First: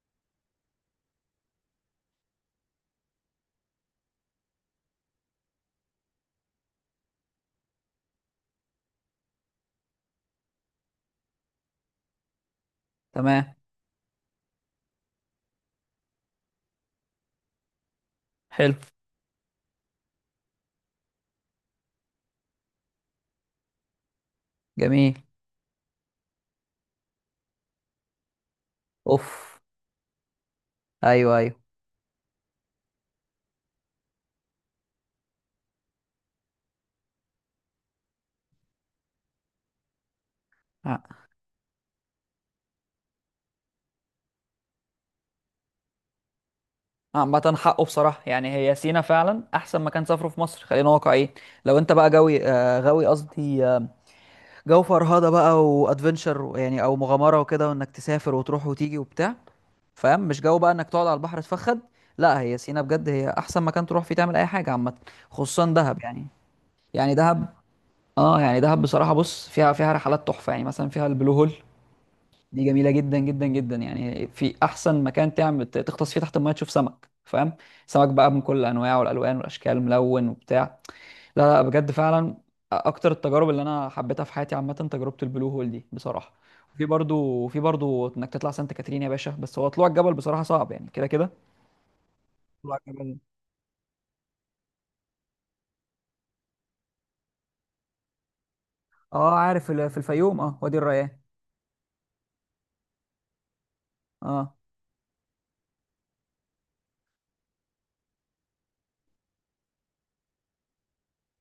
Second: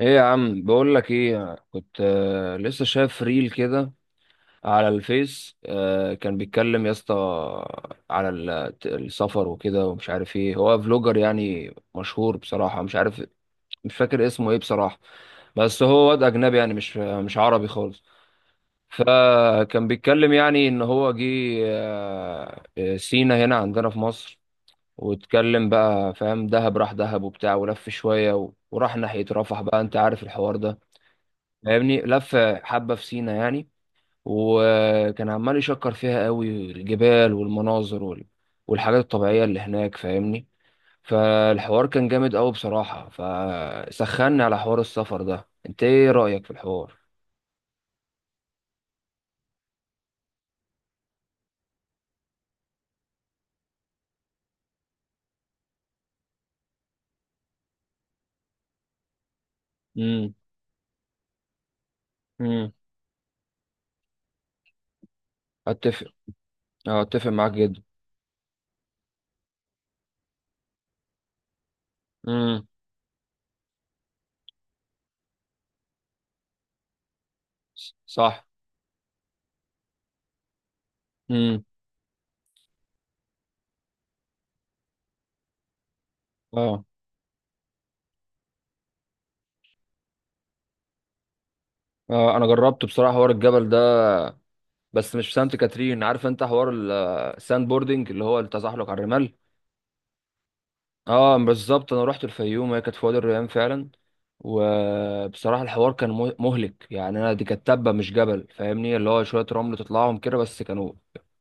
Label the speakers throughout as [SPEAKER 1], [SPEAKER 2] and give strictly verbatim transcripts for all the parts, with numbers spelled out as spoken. [SPEAKER 1] ايه يا عم، بقول لك ايه كنت آه، لسه شايف ريل كده على الفيس، آه، كان بيتكلم يا اسطى على ال- السفر وكده، ومش عارف ايه هو فلوجر، يعني مشهور بصراحة، مش عارف
[SPEAKER 2] تمام.
[SPEAKER 1] مش فاكر اسمه ايه بصراحة، بس هو واد اجنبي يعني مش مش عربي خالص.
[SPEAKER 2] حلو.
[SPEAKER 1] فكان بيتكلم يعني ان هو جه آه، آه، سينا هنا عندنا في مصر.
[SPEAKER 2] جميل.
[SPEAKER 1] واتكلم بقى فاهم، دهب راح دهب وبتاع ولف شوية و- وراح ناحية
[SPEAKER 2] اوف.
[SPEAKER 1] رفح بقى، انت عارف الحوار ده.
[SPEAKER 2] ايوه، ايوه.
[SPEAKER 1] فاهمني، لف حبة في سينا يعني، وكان عمال يشكر فيها قوي الجبال والمناظر وال- والحاجات الطبيعية اللي هناك، فاهمني.
[SPEAKER 2] ع-
[SPEAKER 1] فالحوار كان جامد قوي بصراحة، فسخني على حوار السفر ده. انت ايه رأيك في الحوار؟
[SPEAKER 2] عامة حقه بصراحة، يعني هي سينا فعلا أحسن مكان سافره في مصر، خلينا واقعيين. لو أنت بقى جوي آه غاوي، قصدي آه جو فرهدة بقى وأدفنشر، يعني أو مغامرة وكده، وإنك تسافر وتروح وتيجي وبتاع، فاهم؟
[SPEAKER 1] امم.
[SPEAKER 2] مش جو بقى إنك تقعد على البحر تفخد. لا، هي
[SPEAKER 1] امم.
[SPEAKER 2] سينا بجد هي أحسن مكان تروح فيه تعمل أي حاجة، عامة خصوصا دهب
[SPEAKER 1] اتفق.
[SPEAKER 2] يعني.
[SPEAKER 1] اه،
[SPEAKER 2] يعني
[SPEAKER 1] اتفق
[SPEAKER 2] دهب.
[SPEAKER 1] معاك جدا.
[SPEAKER 2] اه يعني دهب بصراحة، بص فيها فيها رحلات تحفة، يعني مثلا فيها البلو هول. دي
[SPEAKER 1] امم.
[SPEAKER 2] جميله جدا جدا جدا، يعني في احسن مكان تعمل ت- تغطس فيه تحت الميه، تشوف سمك فاهم. سمك بقى من
[SPEAKER 1] صح.
[SPEAKER 2] كل انواعه، والالوان والاشكال ملون وبتاع. لا لا،
[SPEAKER 1] امم.
[SPEAKER 2] بجد فعلا. اكتر التجارب اللي انا حبيتها في حياتي عامه تجربه البلو هول دي بصراحه. في
[SPEAKER 1] اه.
[SPEAKER 2] برضو في برضو انك تطلع سانت كاترين يا باشا، بس هو طلوع الجبل بصراحه صعب يعني كده كده.
[SPEAKER 1] اه. انا
[SPEAKER 2] طلوع
[SPEAKER 1] جربت بصراحة
[SPEAKER 2] الجبل.
[SPEAKER 1] حوار الجبل ده، بس مش في سانت كاترين. عارف انت حوار الساند بوردنج اللي هو التزحلق على الرمال؟
[SPEAKER 2] اه عارف ال- في الفيوم، اه وادي الريان.
[SPEAKER 1] اه، بالظبط، انا رحت الفيوم، هي كانت في وادي الريان فعلا.
[SPEAKER 2] اه.
[SPEAKER 1] وبصراحه الحوار كان مه- مهلك يعني، انا دي كانت تبه مش جبل، فاهمني اللي هو شويه رمل تطلعهم كده، بس كانوا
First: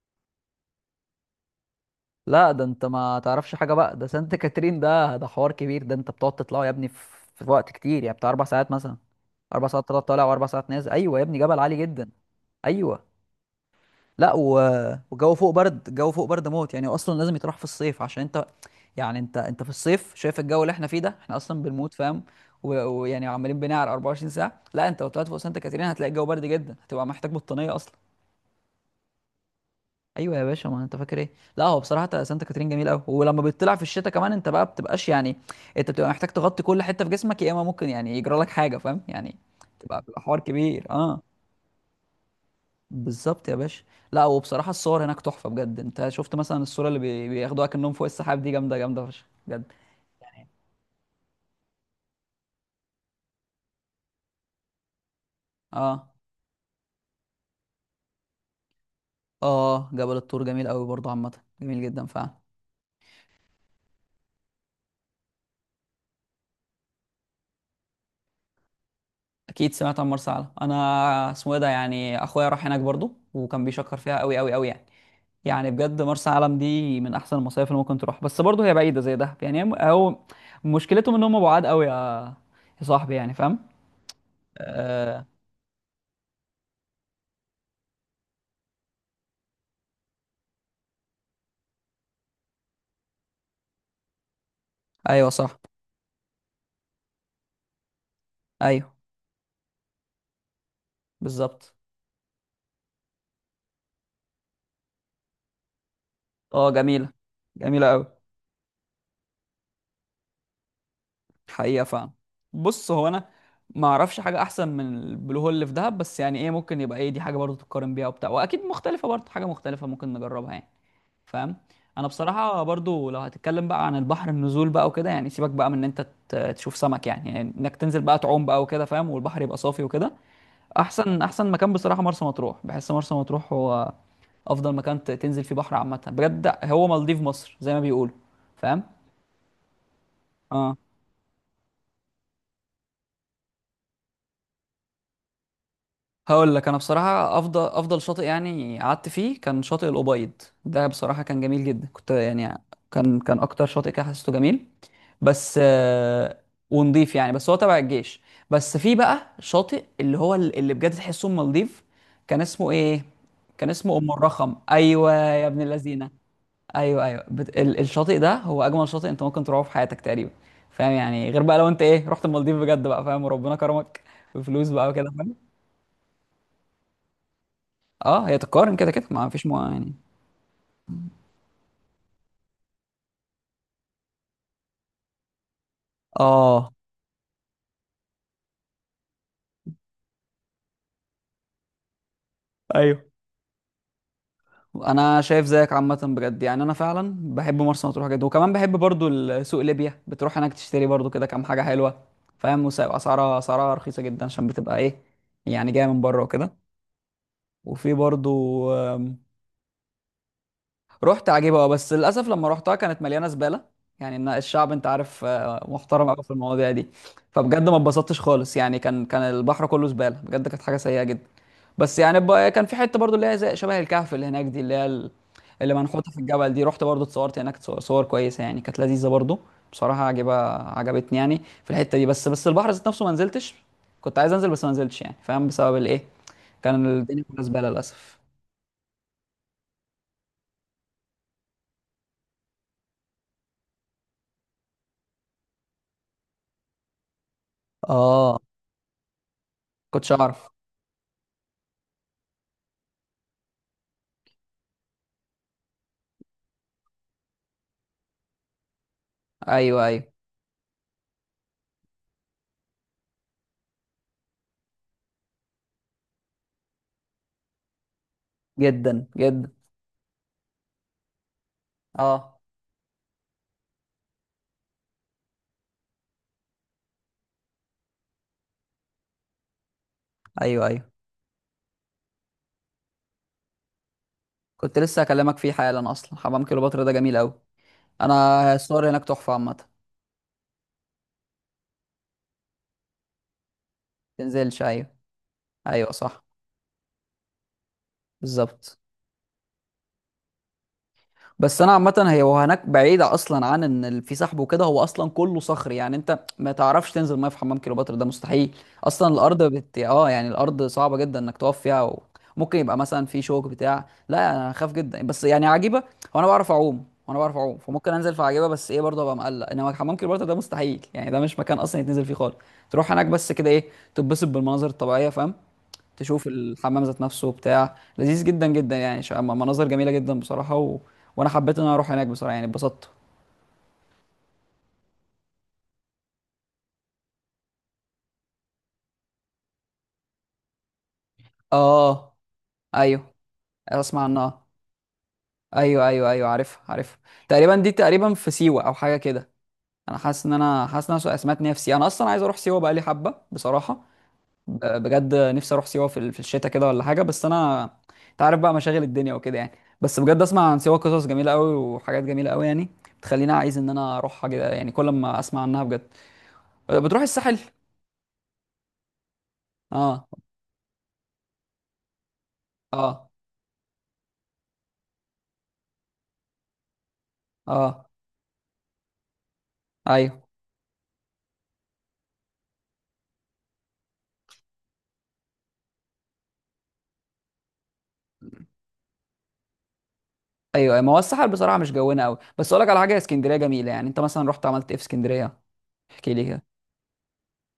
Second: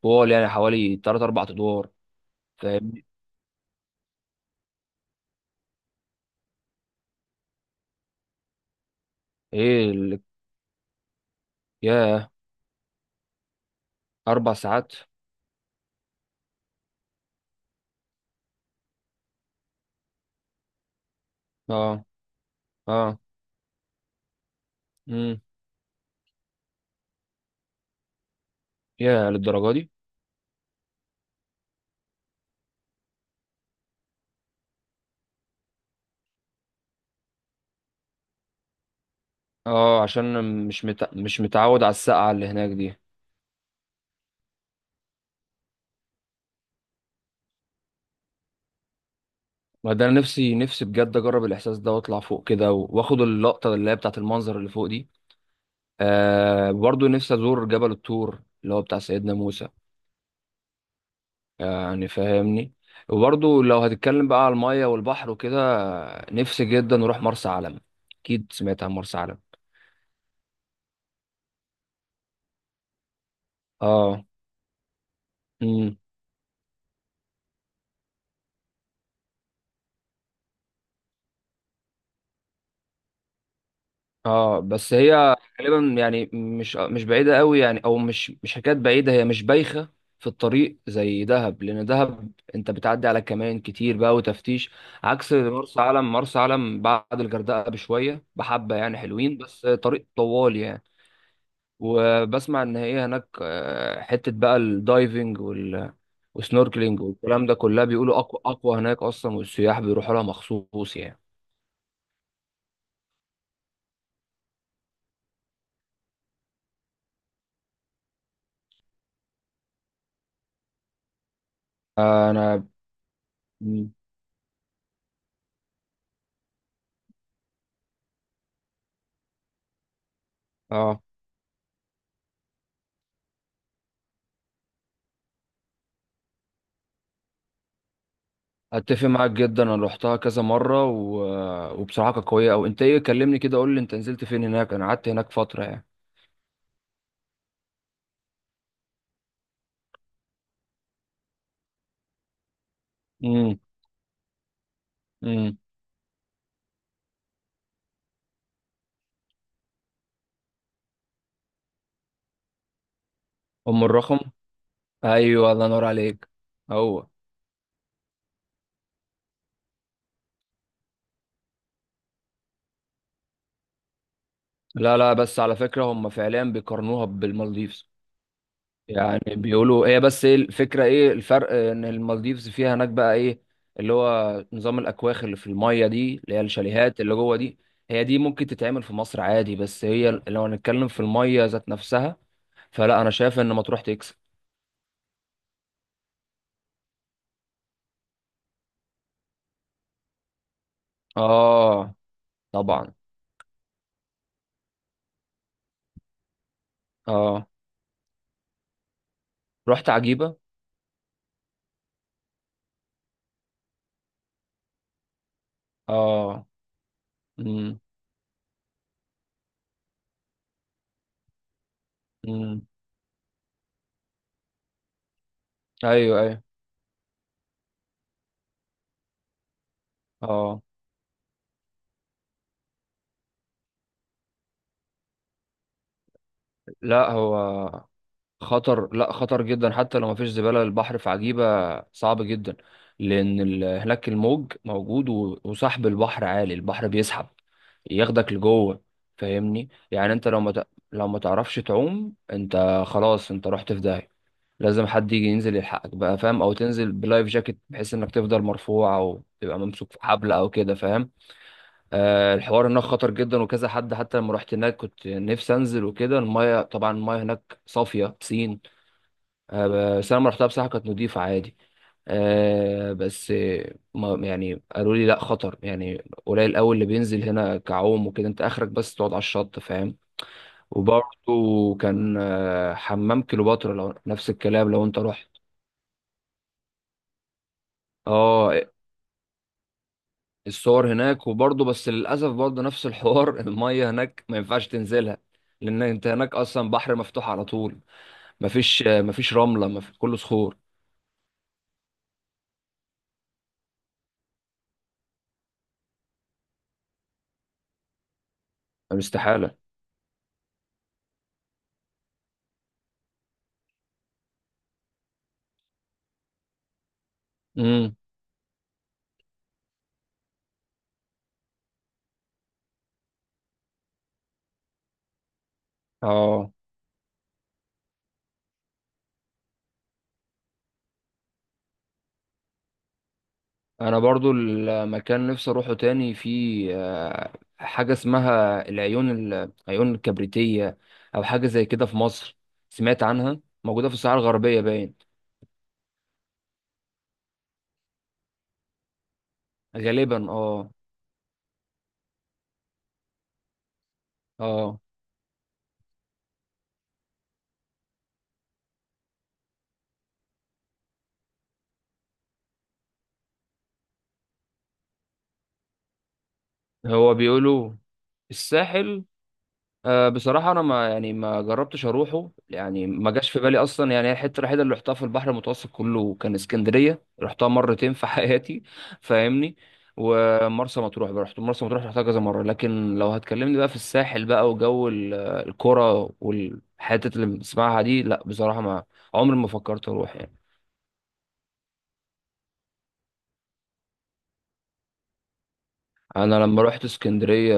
[SPEAKER 1] طول يعني حوالي تلاتة أربعة ادوار.
[SPEAKER 2] لا ده انت
[SPEAKER 1] فاهمني.
[SPEAKER 2] ما تعرفش حاجه بقى، ده سانت كاترين، ده ده حوار كبير، ده انت بتقعد تطلعوا يا ابني، في في وقت كتير يعني بتاع اربع ساعات مثلا. اربع ساعات
[SPEAKER 1] ايه
[SPEAKER 2] طلع
[SPEAKER 1] اللي...
[SPEAKER 2] طالع، واربع ساعات نازل، ايوه يا ابني، جبل عالي جدا.
[SPEAKER 1] ياه.
[SPEAKER 2] ايوه. لا
[SPEAKER 1] اربع
[SPEAKER 2] و...
[SPEAKER 1] ساعات.
[SPEAKER 2] والجو فوق برد الجو فوق برد موت يعني، اصلا لازم يتراح في الصيف عشان انت، يعني انت انت في الصيف شايف الجو اللي احنا فيه ده، احنا اصلا بنموت
[SPEAKER 1] اه.
[SPEAKER 2] فاهم. و-
[SPEAKER 1] اه.
[SPEAKER 2] ويعني عمالين بنعرق اربعة وعشرين ساعه. لا انت لو طلعت فوق
[SPEAKER 1] امم.
[SPEAKER 2] سانت كاترين هتلاقي الجو برد جدا، هتبقى محتاج بطانيه اصلا.
[SPEAKER 1] ياه، للدرجه دي؟
[SPEAKER 2] ايوه يا باشا، ما انت فاكر ايه؟ لا هو بصراحه تا- سانتا كاترين جميل قوي، ولما بتطلع في الشتاء كمان انت بقى بتبقاش يعني، انت بتبقى محتاج تغطي كل حته في جسمك، يا اما ممكن يعني يجرى لك حاجه فاهم يعني.
[SPEAKER 1] اه،
[SPEAKER 2] تبقى بيبقى حوار
[SPEAKER 1] عشان مش
[SPEAKER 2] كبير
[SPEAKER 1] مت...
[SPEAKER 2] اه.
[SPEAKER 1] مش متعود على السقعه اللي هناك دي.
[SPEAKER 2] بالظبط يا باشا. لا وبصراحه الصور هناك تحفه بجد، انت شفت مثلا الصوره اللي بي- بياخدوها كأنهم فوق السحاب دي، جامده جامده فشخ بجد.
[SPEAKER 1] ما ده انا نفسي نفسي بجد اجرب الاحساس ده، واطلع فوق كده واخد اللقطه اللي هي بتاعت المنظر اللي فوق دي.
[SPEAKER 2] اه.
[SPEAKER 1] آه برضو نفسي أزور جبل الطور اللي هو بتاع سيدنا موسى.
[SPEAKER 2] اه جبل الطور جميل قوي برضه عامه،
[SPEAKER 1] آه،
[SPEAKER 2] جميل جدا
[SPEAKER 1] يعني
[SPEAKER 2] فعلا.
[SPEAKER 1] فاهمني. وبرضو لو هتتكلم بقى على المية والبحر وكده، آه، نفسي جدا أروح مرسى علم. أكيد سمعت عن مرسى علم.
[SPEAKER 2] اكيد سمعت عن مرسى علم، انا اسمه ايه ده، يعني اخويا راح هناك برضو وكان بيشكر فيها
[SPEAKER 1] اه.
[SPEAKER 2] قوي قوي قوي يعني. يعني
[SPEAKER 1] امم.
[SPEAKER 2] بجد مرسى علم دي من احسن المصايف اللي ممكن تروح، بس برضو هي بعيده زي دهب يعني، هم- هو مشكلتهم ان هم بعاد قوي يا، يا صاحبي يعني فاهم.
[SPEAKER 1] اه. بس
[SPEAKER 2] آه...
[SPEAKER 1] هي غالبا يعني مش مش بعيدة قوي يعني، أو مش مش حكاية بعيدة، هي مش بايخة في الطريق زي دهب، لأن دهب أنت بتعدي على كمان كتير بقى وتفتيش،
[SPEAKER 2] ايوه
[SPEAKER 1] عكس
[SPEAKER 2] صح.
[SPEAKER 1] مرسى علم. مرسى علم بعد الغردقة بشوية بحبة
[SPEAKER 2] ايوه.
[SPEAKER 1] يعني، حلوين بس طريق طوال يعني.
[SPEAKER 2] بالظبط.
[SPEAKER 1] وبسمع ان هي هناك آه، حته بقى الدايفنج وال-
[SPEAKER 2] اه
[SPEAKER 1] والسنوركلينج
[SPEAKER 2] جميله،
[SPEAKER 1] والكلام ده، كلها
[SPEAKER 2] جميله قوي،
[SPEAKER 1] بيقولوا اقوى اقوى هناك اصلا، والسياح بيروحوا لها مخصوص يعني.
[SPEAKER 2] حقيقه فعلا. بص هو انا ما اعرفش حاجه احسن من البلو هول اللي في دهب، بس يعني ايه ممكن يبقى ايه دي حاجه برضو تتقارن بيها وبتاع، واكيد مختلفه برضو، حاجه مختلفه ممكن نجربها يعني فاهم. انا بصراحه
[SPEAKER 1] انا
[SPEAKER 2] برضو لو هتتكلم بقى
[SPEAKER 1] مم.
[SPEAKER 2] عن البحر، النزول بقى وكده يعني، سيبك بقى من ان انت ت- تشوف سمك يعني، يعني انك تنزل بقى تعوم بقى وكده فاهم، والبحر يبقى صافي وكده.
[SPEAKER 1] اه،
[SPEAKER 2] احسن احسن مكان بصراحه مرسى مطروح، بحس مرسى مطروح هو افضل مكان ت- تنزل فيه بحر عامه، بجد هو مالديف مصر زي ما بيقولوا فاهم.
[SPEAKER 1] اتفق معاك جدا. انا روحتها كذا
[SPEAKER 2] اه.
[SPEAKER 1] مره و... آه، وبصراحه كانت قويه. او انت ايه، كلمني كده، قول لي انت نزلت فين هناك، انا قعدت هناك فتره يعني.
[SPEAKER 2] هقول لك انا بصراحه افضل افضل شاطئ يعني قعدت فيه كان شاطئ الابيض. ده بصراحه كان جميل جدا، كنت يعني، كان كان
[SPEAKER 1] امم.
[SPEAKER 2] اكتر شاطئ كده حسيته جميل.
[SPEAKER 1] امم.
[SPEAKER 2] بس آه، ونضيف يعني، بس هو تبع الجيش. بس في بقى شاطئ اللي هو ال- اللي بجد تحسه ام مالديف، كان اسمه ايه، كان
[SPEAKER 1] ام
[SPEAKER 2] اسمه ام
[SPEAKER 1] الرخم.
[SPEAKER 2] الرخم، ايوه يا
[SPEAKER 1] ايوه،
[SPEAKER 2] ابن
[SPEAKER 1] الله ينور
[SPEAKER 2] اللذينه.
[SPEAKER 1] عليك.
[SPEAKER 2] ايوه
[SPEAKER 1] هو.
[SPEAKER 2] ايوه بت... ال- الشاطئ ده هو اجمل شاطئ انت ممكن تروحه في حياتك تقريبا، فاهم يعني، غير بقى لو انت ايه رحت المالديف بجد بقى فاهم وربنا كرمك بفلوس بقى
[SPEAKER 1] لا،
[SPEAKER 2] وكده.
[SPEAKER 1] لا، بس على فكره هم فعليا بيقارنوها بالمالديفز.
[SPEAKER 2] اه هي تتقارن كده كده،
[SPEAKER 1] يعني
[SPEAKER 2] ما فيش مو
[SPEAKER 1] بيقولوا
[SPEAKER 2] يعني.
[SPEAKER 1] هي، بس ايه الفكرة، ايه الفرق؟ ان المالديفز فيها هناك بقى ايه اللي هو نظام الاكواخ اللي في المية دي، اللي هي
[SPEAKER 2] اه،
[SPEAKER 1] الشاليهات اللي جوه دي. هي دي ممكن تتعمل في مصر عادي، بس هي لو هنتكلم في المية ذات نفسها، فلا، انا
[SPEAKER 2] ايوه.
[SPEAKER 1] شايف ان مطروح تكسب.
[SPEAKER 2] انا شايف زيك عامه بجد يعني، انا فعلا بحب مرسى مطروح جدا، وكمان بحب برضو ال- سوق ليبيا، بتروح هناك تشتري برضو كده كام حاجه
[SPEAKER 1] اه،
[SPEAKER 2] حلوه فاهم.
[SPEAKER 1] طبعا.
[SPEAKER 2] وسعر- اسعارها اسعارها رخيصه جدا، عشان بتبقى ايه يعني جايه من بره وكده.
[SPEAKER 1] اه.
[SPEAKER 2] وفي برضو.
[SPEAKER 1] رحت عجيبة.
[SPEAKER 2] رحت عجيبة. اه بس للأسف لما رحتها كانت مليانة زبالة، يعني إن الشعب أنت عارف آه، محترم أوي في
[SPEAKER 1] اه.
[SPEAKER 2] المواضيع دي. فبجد ما
[SPEAKER 1] امم.
[SPEAKER 2] اتبسطتش خالص يعني، كان كان البحر كله زبالة بجد، كانت حاجة سيئة جدا. بس يعني ب-
[SPEAKER 1] امم.
[SPEAKER 2] كان في حتة برضو اللي هي زي شبه الكهف اللي هناك دي، اللي هي ال- اللي منحوتة في
[SPEAKER 1] ايوه، ايوه.
[SPEAKER 2] الجبل دي، رحت برضو اتصورت هناك صور، صور كويسة يعني، كانت لذيذة برضو. بصراحة عجبة.
[SPEAKER 1] اه.
[SPEAKER 2] عجبتني يعني في الحتة دي. بس بس البحر ذات نفسه ما نزلتش، كنت عايز أنزل بس ما نزلتش يعني فاهم، بسبب الإيه، كان
[SPEAKER 1] لا
[SPEAKER 2] الدنيا كلها زبالة
[SPEAKER 1] هو
[SPEAKER 2] للأسف.
[SPEAKER 1] خطر، لا خطر جدا حتى لو مفيش زبالة، البحر في عجيبة صعب جدا، لأن ال- هناك الموج موجود، و- وسحب البحر عالي، البحر بيسحب، ياخدك
[SPEAKER 2] اه.
[SPEAKER 1] لجوه. فاهمني
[SPEAKER 2] كنتش
[SPEAKER 1] يعني، انت لو
[SPEAKER 2] أعرف.
[SPEAKER 1] ما ت... لو ما تعرفش تعوم انت خلاص، انت رحت في داهية. لازم حد يجي ينزل يلحقك بقى، فاهم؟ او تنزل بلايف جاكيت بحيث انك تفضل مرفوع، او تبقى
[SPEAKER 2] ايوه،
[SPEAKER 1] ممسوك في
[SPEAKER 2] ايوه.
[SPEAKER 1] حبل او كده، فاهم؟ آه الحوار هناك خطر جدا، وكذا حد حتى لما رحت هناك كنت نفسي انزل وكده، المايه طبعا المايه هناك صافية بسين.
[SPEAKER 2] جدا جدا.
[SPEAKER 1] آه، بس انا لما رحتها بصراحه كانت نضيفه عادي.
[SPEAKER 2] اه،
[SPEAKER 1] آه، بس آه، ما يعني، قالوا لي لا، خطر يعني. قليل قوي اللي بينزل هنا كعوم وكده، انت اخرك بس تقعد على الشط، فاهم؟
[SPEAKER 2] ايوه، ايوه.
[SPEAKER 1] وبرضه كان آه، حمام كليوباترا، لو نفس الكلام
[SPEAKER 2] كنت
[SPEAKER 1] لو انت
[SPEAKER 2] لسه
[SPEAKER 1] رحت.
[SPEAKER 2] هكلمك فيه حالا، اصلا حمام كليوباترا ده جميل قوي. انا
[SPEAKER 1] اه.
[SPEAKER 2] الصور هناك تحفه عامه.
[SPEAKER 1] الصور هناك، وبرضه بس للاسف برضه نفس الحوار الميه هناك ما
[SPEAKER 2] تنزلش،
[SPEAKER 1] ينفعش
[SPEAKER 2] ايوه.
[SPEAKER 1] تنزلها. لان
[SPEAKER 2] ايوه
[SPEAKER 1] انت
[SPEAKER 2] صح.
[SPEAKER 1] هناك اصلا بحر مفتوح على طول.
[SPEAKER 2] بالظبط.
[SPEAKER 1] مفيش آه، مفيش رمله، مفيش كله صخور.
[SPEAKER 2] بس انا عامه هي وهناك بعيده اصلا عن ان ال- في سحب وكده، هو اصلا كله صخري يعني، انت ما تعرفش تنزل ميه في حمام كليوباترا ده مستحيل،
[SPEAKER 1] يعني
[SPEAKER 2] اصلا الارض
[SPEAKER 1] استحاله.
[SPEAKER 2] بت... اه يعني الارض صعبه جدا انك تقف فيها و... ممكن يبقى مثلا في شوك بتاع، لا انا خاف جدا بس يعني عجيبه، وانا بعرف اعوم وانا بعرف اعوم، فممكن
[SPEAKER 1] امم.
[SPEAKER 2] انزل في عجيبه، بس ايه برضه ابقى مقلق، انما حمام كليوباترا ده مستحيل يعني، ده مش مكان اصلا يتنزل فيه خالص. تروح هناك بس كده ايه، تتبسط بالمناظر الطبيعيه فاهم، تشوف
[SPEAKER 1] اه،
[SPEAKER 2] الحمام ذات نفسه بتاع لذيذ جدا جدا يعني، ش- م- مناظر جميله جدا بصراحه و... وانا حبيت ان انا اروح هناك بصراحه، يعني اتبسطت.
[SPEAKER 1] انا برضو المكان نفسي اروحه تاني، في آه، حاجه اسمها العيون ال- العيون الكبريتيه، او حاجه زي كده في
[SPEAKER 2] اه.
[SPEAKER 1] مصر. سمعت
[SPEAKER 2] ايوه
[SPEAKER 1] عنها موجوده في
[SPEAKER 2] اسمع
[SPEAKER 1] الصحراء
[SPEAKER 2] عنها.
[SPEAKER 1] الغربيه باين.
[SPEAKER 2] ايوه ايوه ايوه عارف، عارف. تقريبا دي تقريبا في سيوه او حاجه كده. انا حاسس
[SPEAKER 1] غالبا،
[SPEAKER 2] ان انا،
[SPEAKER 1] اه.
[SPEAKER 2] حاسس ان انا سمعت ان هي في سيوه، انا اصلا عايز اروح سيوه بقالي حبه بصراحه.
[SPEAKER 1] اه.
[SPEAKER 2] ب- بجد نفسي اروح سيوه في ال- في الشتاء كده ولا حاجه، بس انا انت عارف بقى مشاغل الدنيا وكده يعني. بس بجد اسمع عن سيوه قصص جميله قوي وحاجات جميله قوي يعني، بتخليني عايز ان انا اروحها كده يعني، كل ما اسمع عنها بجد. بتروح
[SPEAKER 1] هو
[SPEAKER 2] الساحل؟
[SPEAKER 1] بيقولوا الساحل.
[SPEAKER 2] اه.
[SPEAKER 1] أه بصراحة أنا ما يعني ما جربتش أروحه يعني،
[SPEAKER 2] اه.
[SPEAKER 1] ما جاش في بالي أصلا يعني، هي الحتة الوحيدة اللي رحتها في البحر المتوسط كله كان اسكندرية، رحتها
[SPEAKER 2] اه.
[SPEAKER 1] مرتين في حياتي. فاهمني.
[SPEAKER 2] ايوه.
[SPEAKER 1] ومرسى مطروح بقى، رحت مرسى مطروح، رحتها كذا مرة. لكن لو هتكلمني بقى في الساحل بقى وجو ال- آه، الكرة والحتت اللي بنسمعها دي، لا بصراحة ما عمري ما فكرت أروح يعني.
[SPEAKER 2] ايوه. أيوه. ما هو الساحل بصراحه مش جونا قوي، بس اقول لك على حاجه، اسكندريه جميله يعني، انت مثلا رحت عملت ايه في اسكندريه؟ احكي لي
[SPEAKER 1] أنا
[SPEAKER 2] كده.
[SPEAKER 1] لما رحت اسكندرية،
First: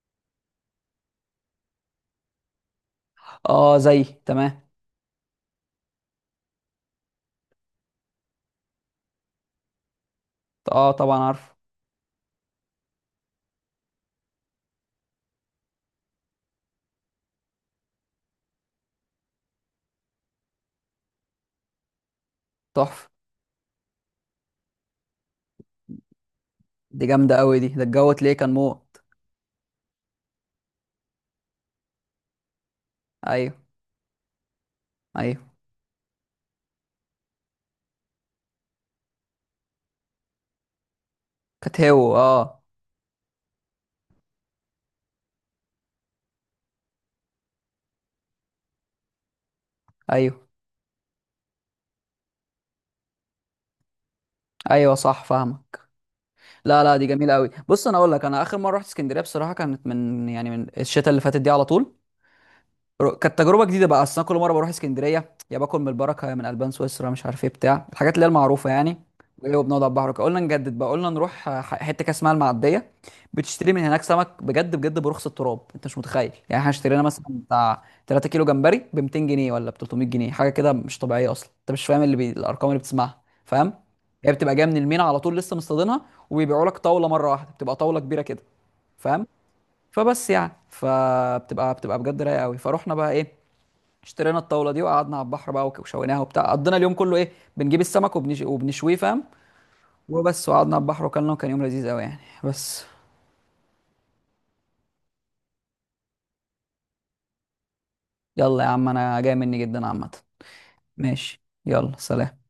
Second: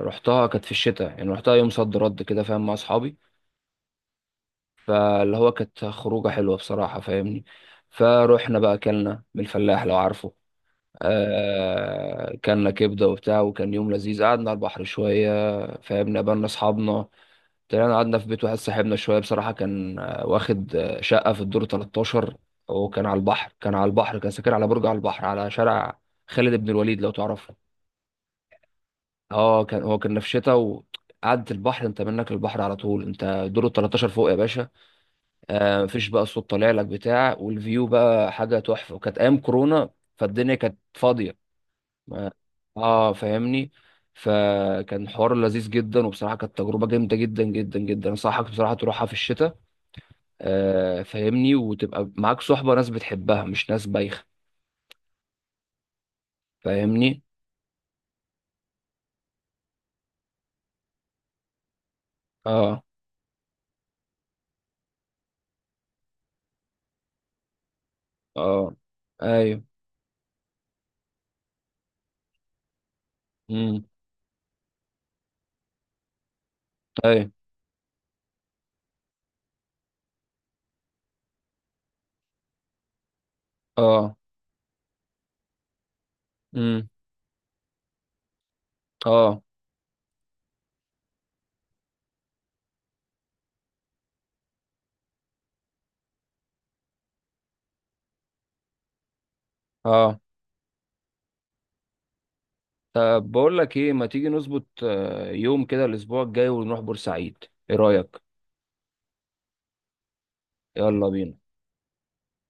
[SPEAKER 1] رحتها كانت في الشتاء يعني، رحتها يوم صد رد كده، فاهم؟ مع أصحابي.
[SPEAKER 2] اه زي تمام.
[SPEAKER 1] فاللي هو كانت خروجة حلوة بصراحة، فاهمني. فروحنا بقى أكلنا من الفلاح، لو عارفه.
[SPEAKER 2] اه طبعا عارف.
[SPEAKER 1] آه كلنا كبدة وبتاع، وكان يوم لذيذ، قعدنا على البحر شوية. فاهمنا، قابلنا أصحابنا. طلعنا قعدنا في بيت واحد صاحبنا شوية، بصراحة كان آه، واخد آه، شقة في الدور تلتاشر. وكان
[SPEAKER 2] تحفه.
[SPEAKER 1] على البحر، كان على البحر، كان ساكن على برج على البحر، على شارع خالد بن الوليد،
[SPEAKER 2] دي
[SPEAKER 1] لو
[SPEAKER 2] جامده
[SPEAKER 1] تعرفه.
[SPEAKER 2] قوي دي، ده الجو تلاقيه كان موت.
[SPEAKER 1] اه، كان هو كان في شتا، وقعدة البحر انت منك البحر على طول، انت
[SPEAKER 2] ايوه،
[SPEAKER 1] دور تلتاشر فوق يا باشا.
[SPEAKER 2] ايوه.
[SPEAKER 1] آه، مفيش بقى صوت طالع لك بتاع، والفيو بقى حاجه تحفه، وكانت ايام كورونا، فالدنيا كانت فاضيه.
[SPEAKER 2] كانت هو
[SPEAKER 1] ما-
[SPEAKER 2] اه.
[SPEAKER 1] اه، فاهمني. فكان حوار لذيذ جدا، وبصراحه كانت تجربه جامده جدا جدا جدا، انصحك بصراحه تروحها في الشتاء.
[SPEAKER 2] ايوه،
[SPEAKER 1] آه فاهمني، وتبقى معاك صحبه ناس بتحبها مش ناس بايخه.
[SPEAKER 2] ايوه صح فاهمك. لا لا، دي
[SPEAKER 1] فاهمني.
[SPEAKER 2] جميله قوي، بص انا اقول لك، انا اخر مره رحت اسكندريه بصراحه كانت من، يعني من الشتاء اللي فاتت دي على طول.
[SPEAKER 1] اه.
[SPEAKER 2] رو- كانت تجربه جديده بقى، اصل انا كل مره بروح اسكندريه يا باكل من البركه يا من البان سويسرا، مش عارف ايه بتاع الحاجات اللي هي المعروفه
[SPEAKER 1] اه.
[SPEAKER 2] يعني. وايه،
[SPEAKER 1] ايوه.
[SPEAKER 2] وبنقعد على البحر وكده. قلنا نجدد بقى، قلنا نروح آه، ح- حته كده اسمها المعديه، بتشتري من
[SPEAKER 1] امم.
[SPEAKER 2] هناك سمك بجد بجد برخص التراب، انت مش متخيل يعني. احنا اشترينا مثلا
[SPEAKER 1] ايوه.
[SPEAKER 2] بتاع تلات كيلو جمبري ب ميتين جنيه ولا ب تلتمية جنيه، حاجه كده مش طبيعيه اصلا، انت مش فاهم اللي بي... الارقام اللي بتسمعها فاهم.
[SPEAKER 1] اه.
[SPEAKER 2] هي بتبقى جايه من المينا على طول لسه مصطادينها، وبيبيعوا لك
[SPEAKER 1] امم.
[SPEAKER 2] طاوله مره واحده، بتبقى طاوله كبيره كده فاهم.
[SPEAKER 1] اه.
[SPEAKER 2] فبس يعني فبتبقى بتبقى بجد رايقه قوي، فروحنا بقى ايه، اشترينا الطاوله دي وقعدنا على البحر بقى، وك- وشويناها وبتاع، قضينا اليوم كله ايه، بنجيب السمك وبنش... وبنشويه فاهم،
[SPEAKER 1] اه.
[SPEAKER 2] وبس، وقعدنا على البحر وكلنا وكان يوم لذيذ قوي يعني بس.
[SPEAKER 1] طب، بقول لك ايه، ما تيجي نظبط آه، يوم كده الاسبوع الجاي ونروح بورسعيد؟ ايه رايك؟
[SPEAKER 2] يلا يا عم انا جاي مني جدا عامه.
[SPEAKER 1] يلا بينا.
[SPEAKER 2] ماشي، يلا سلام.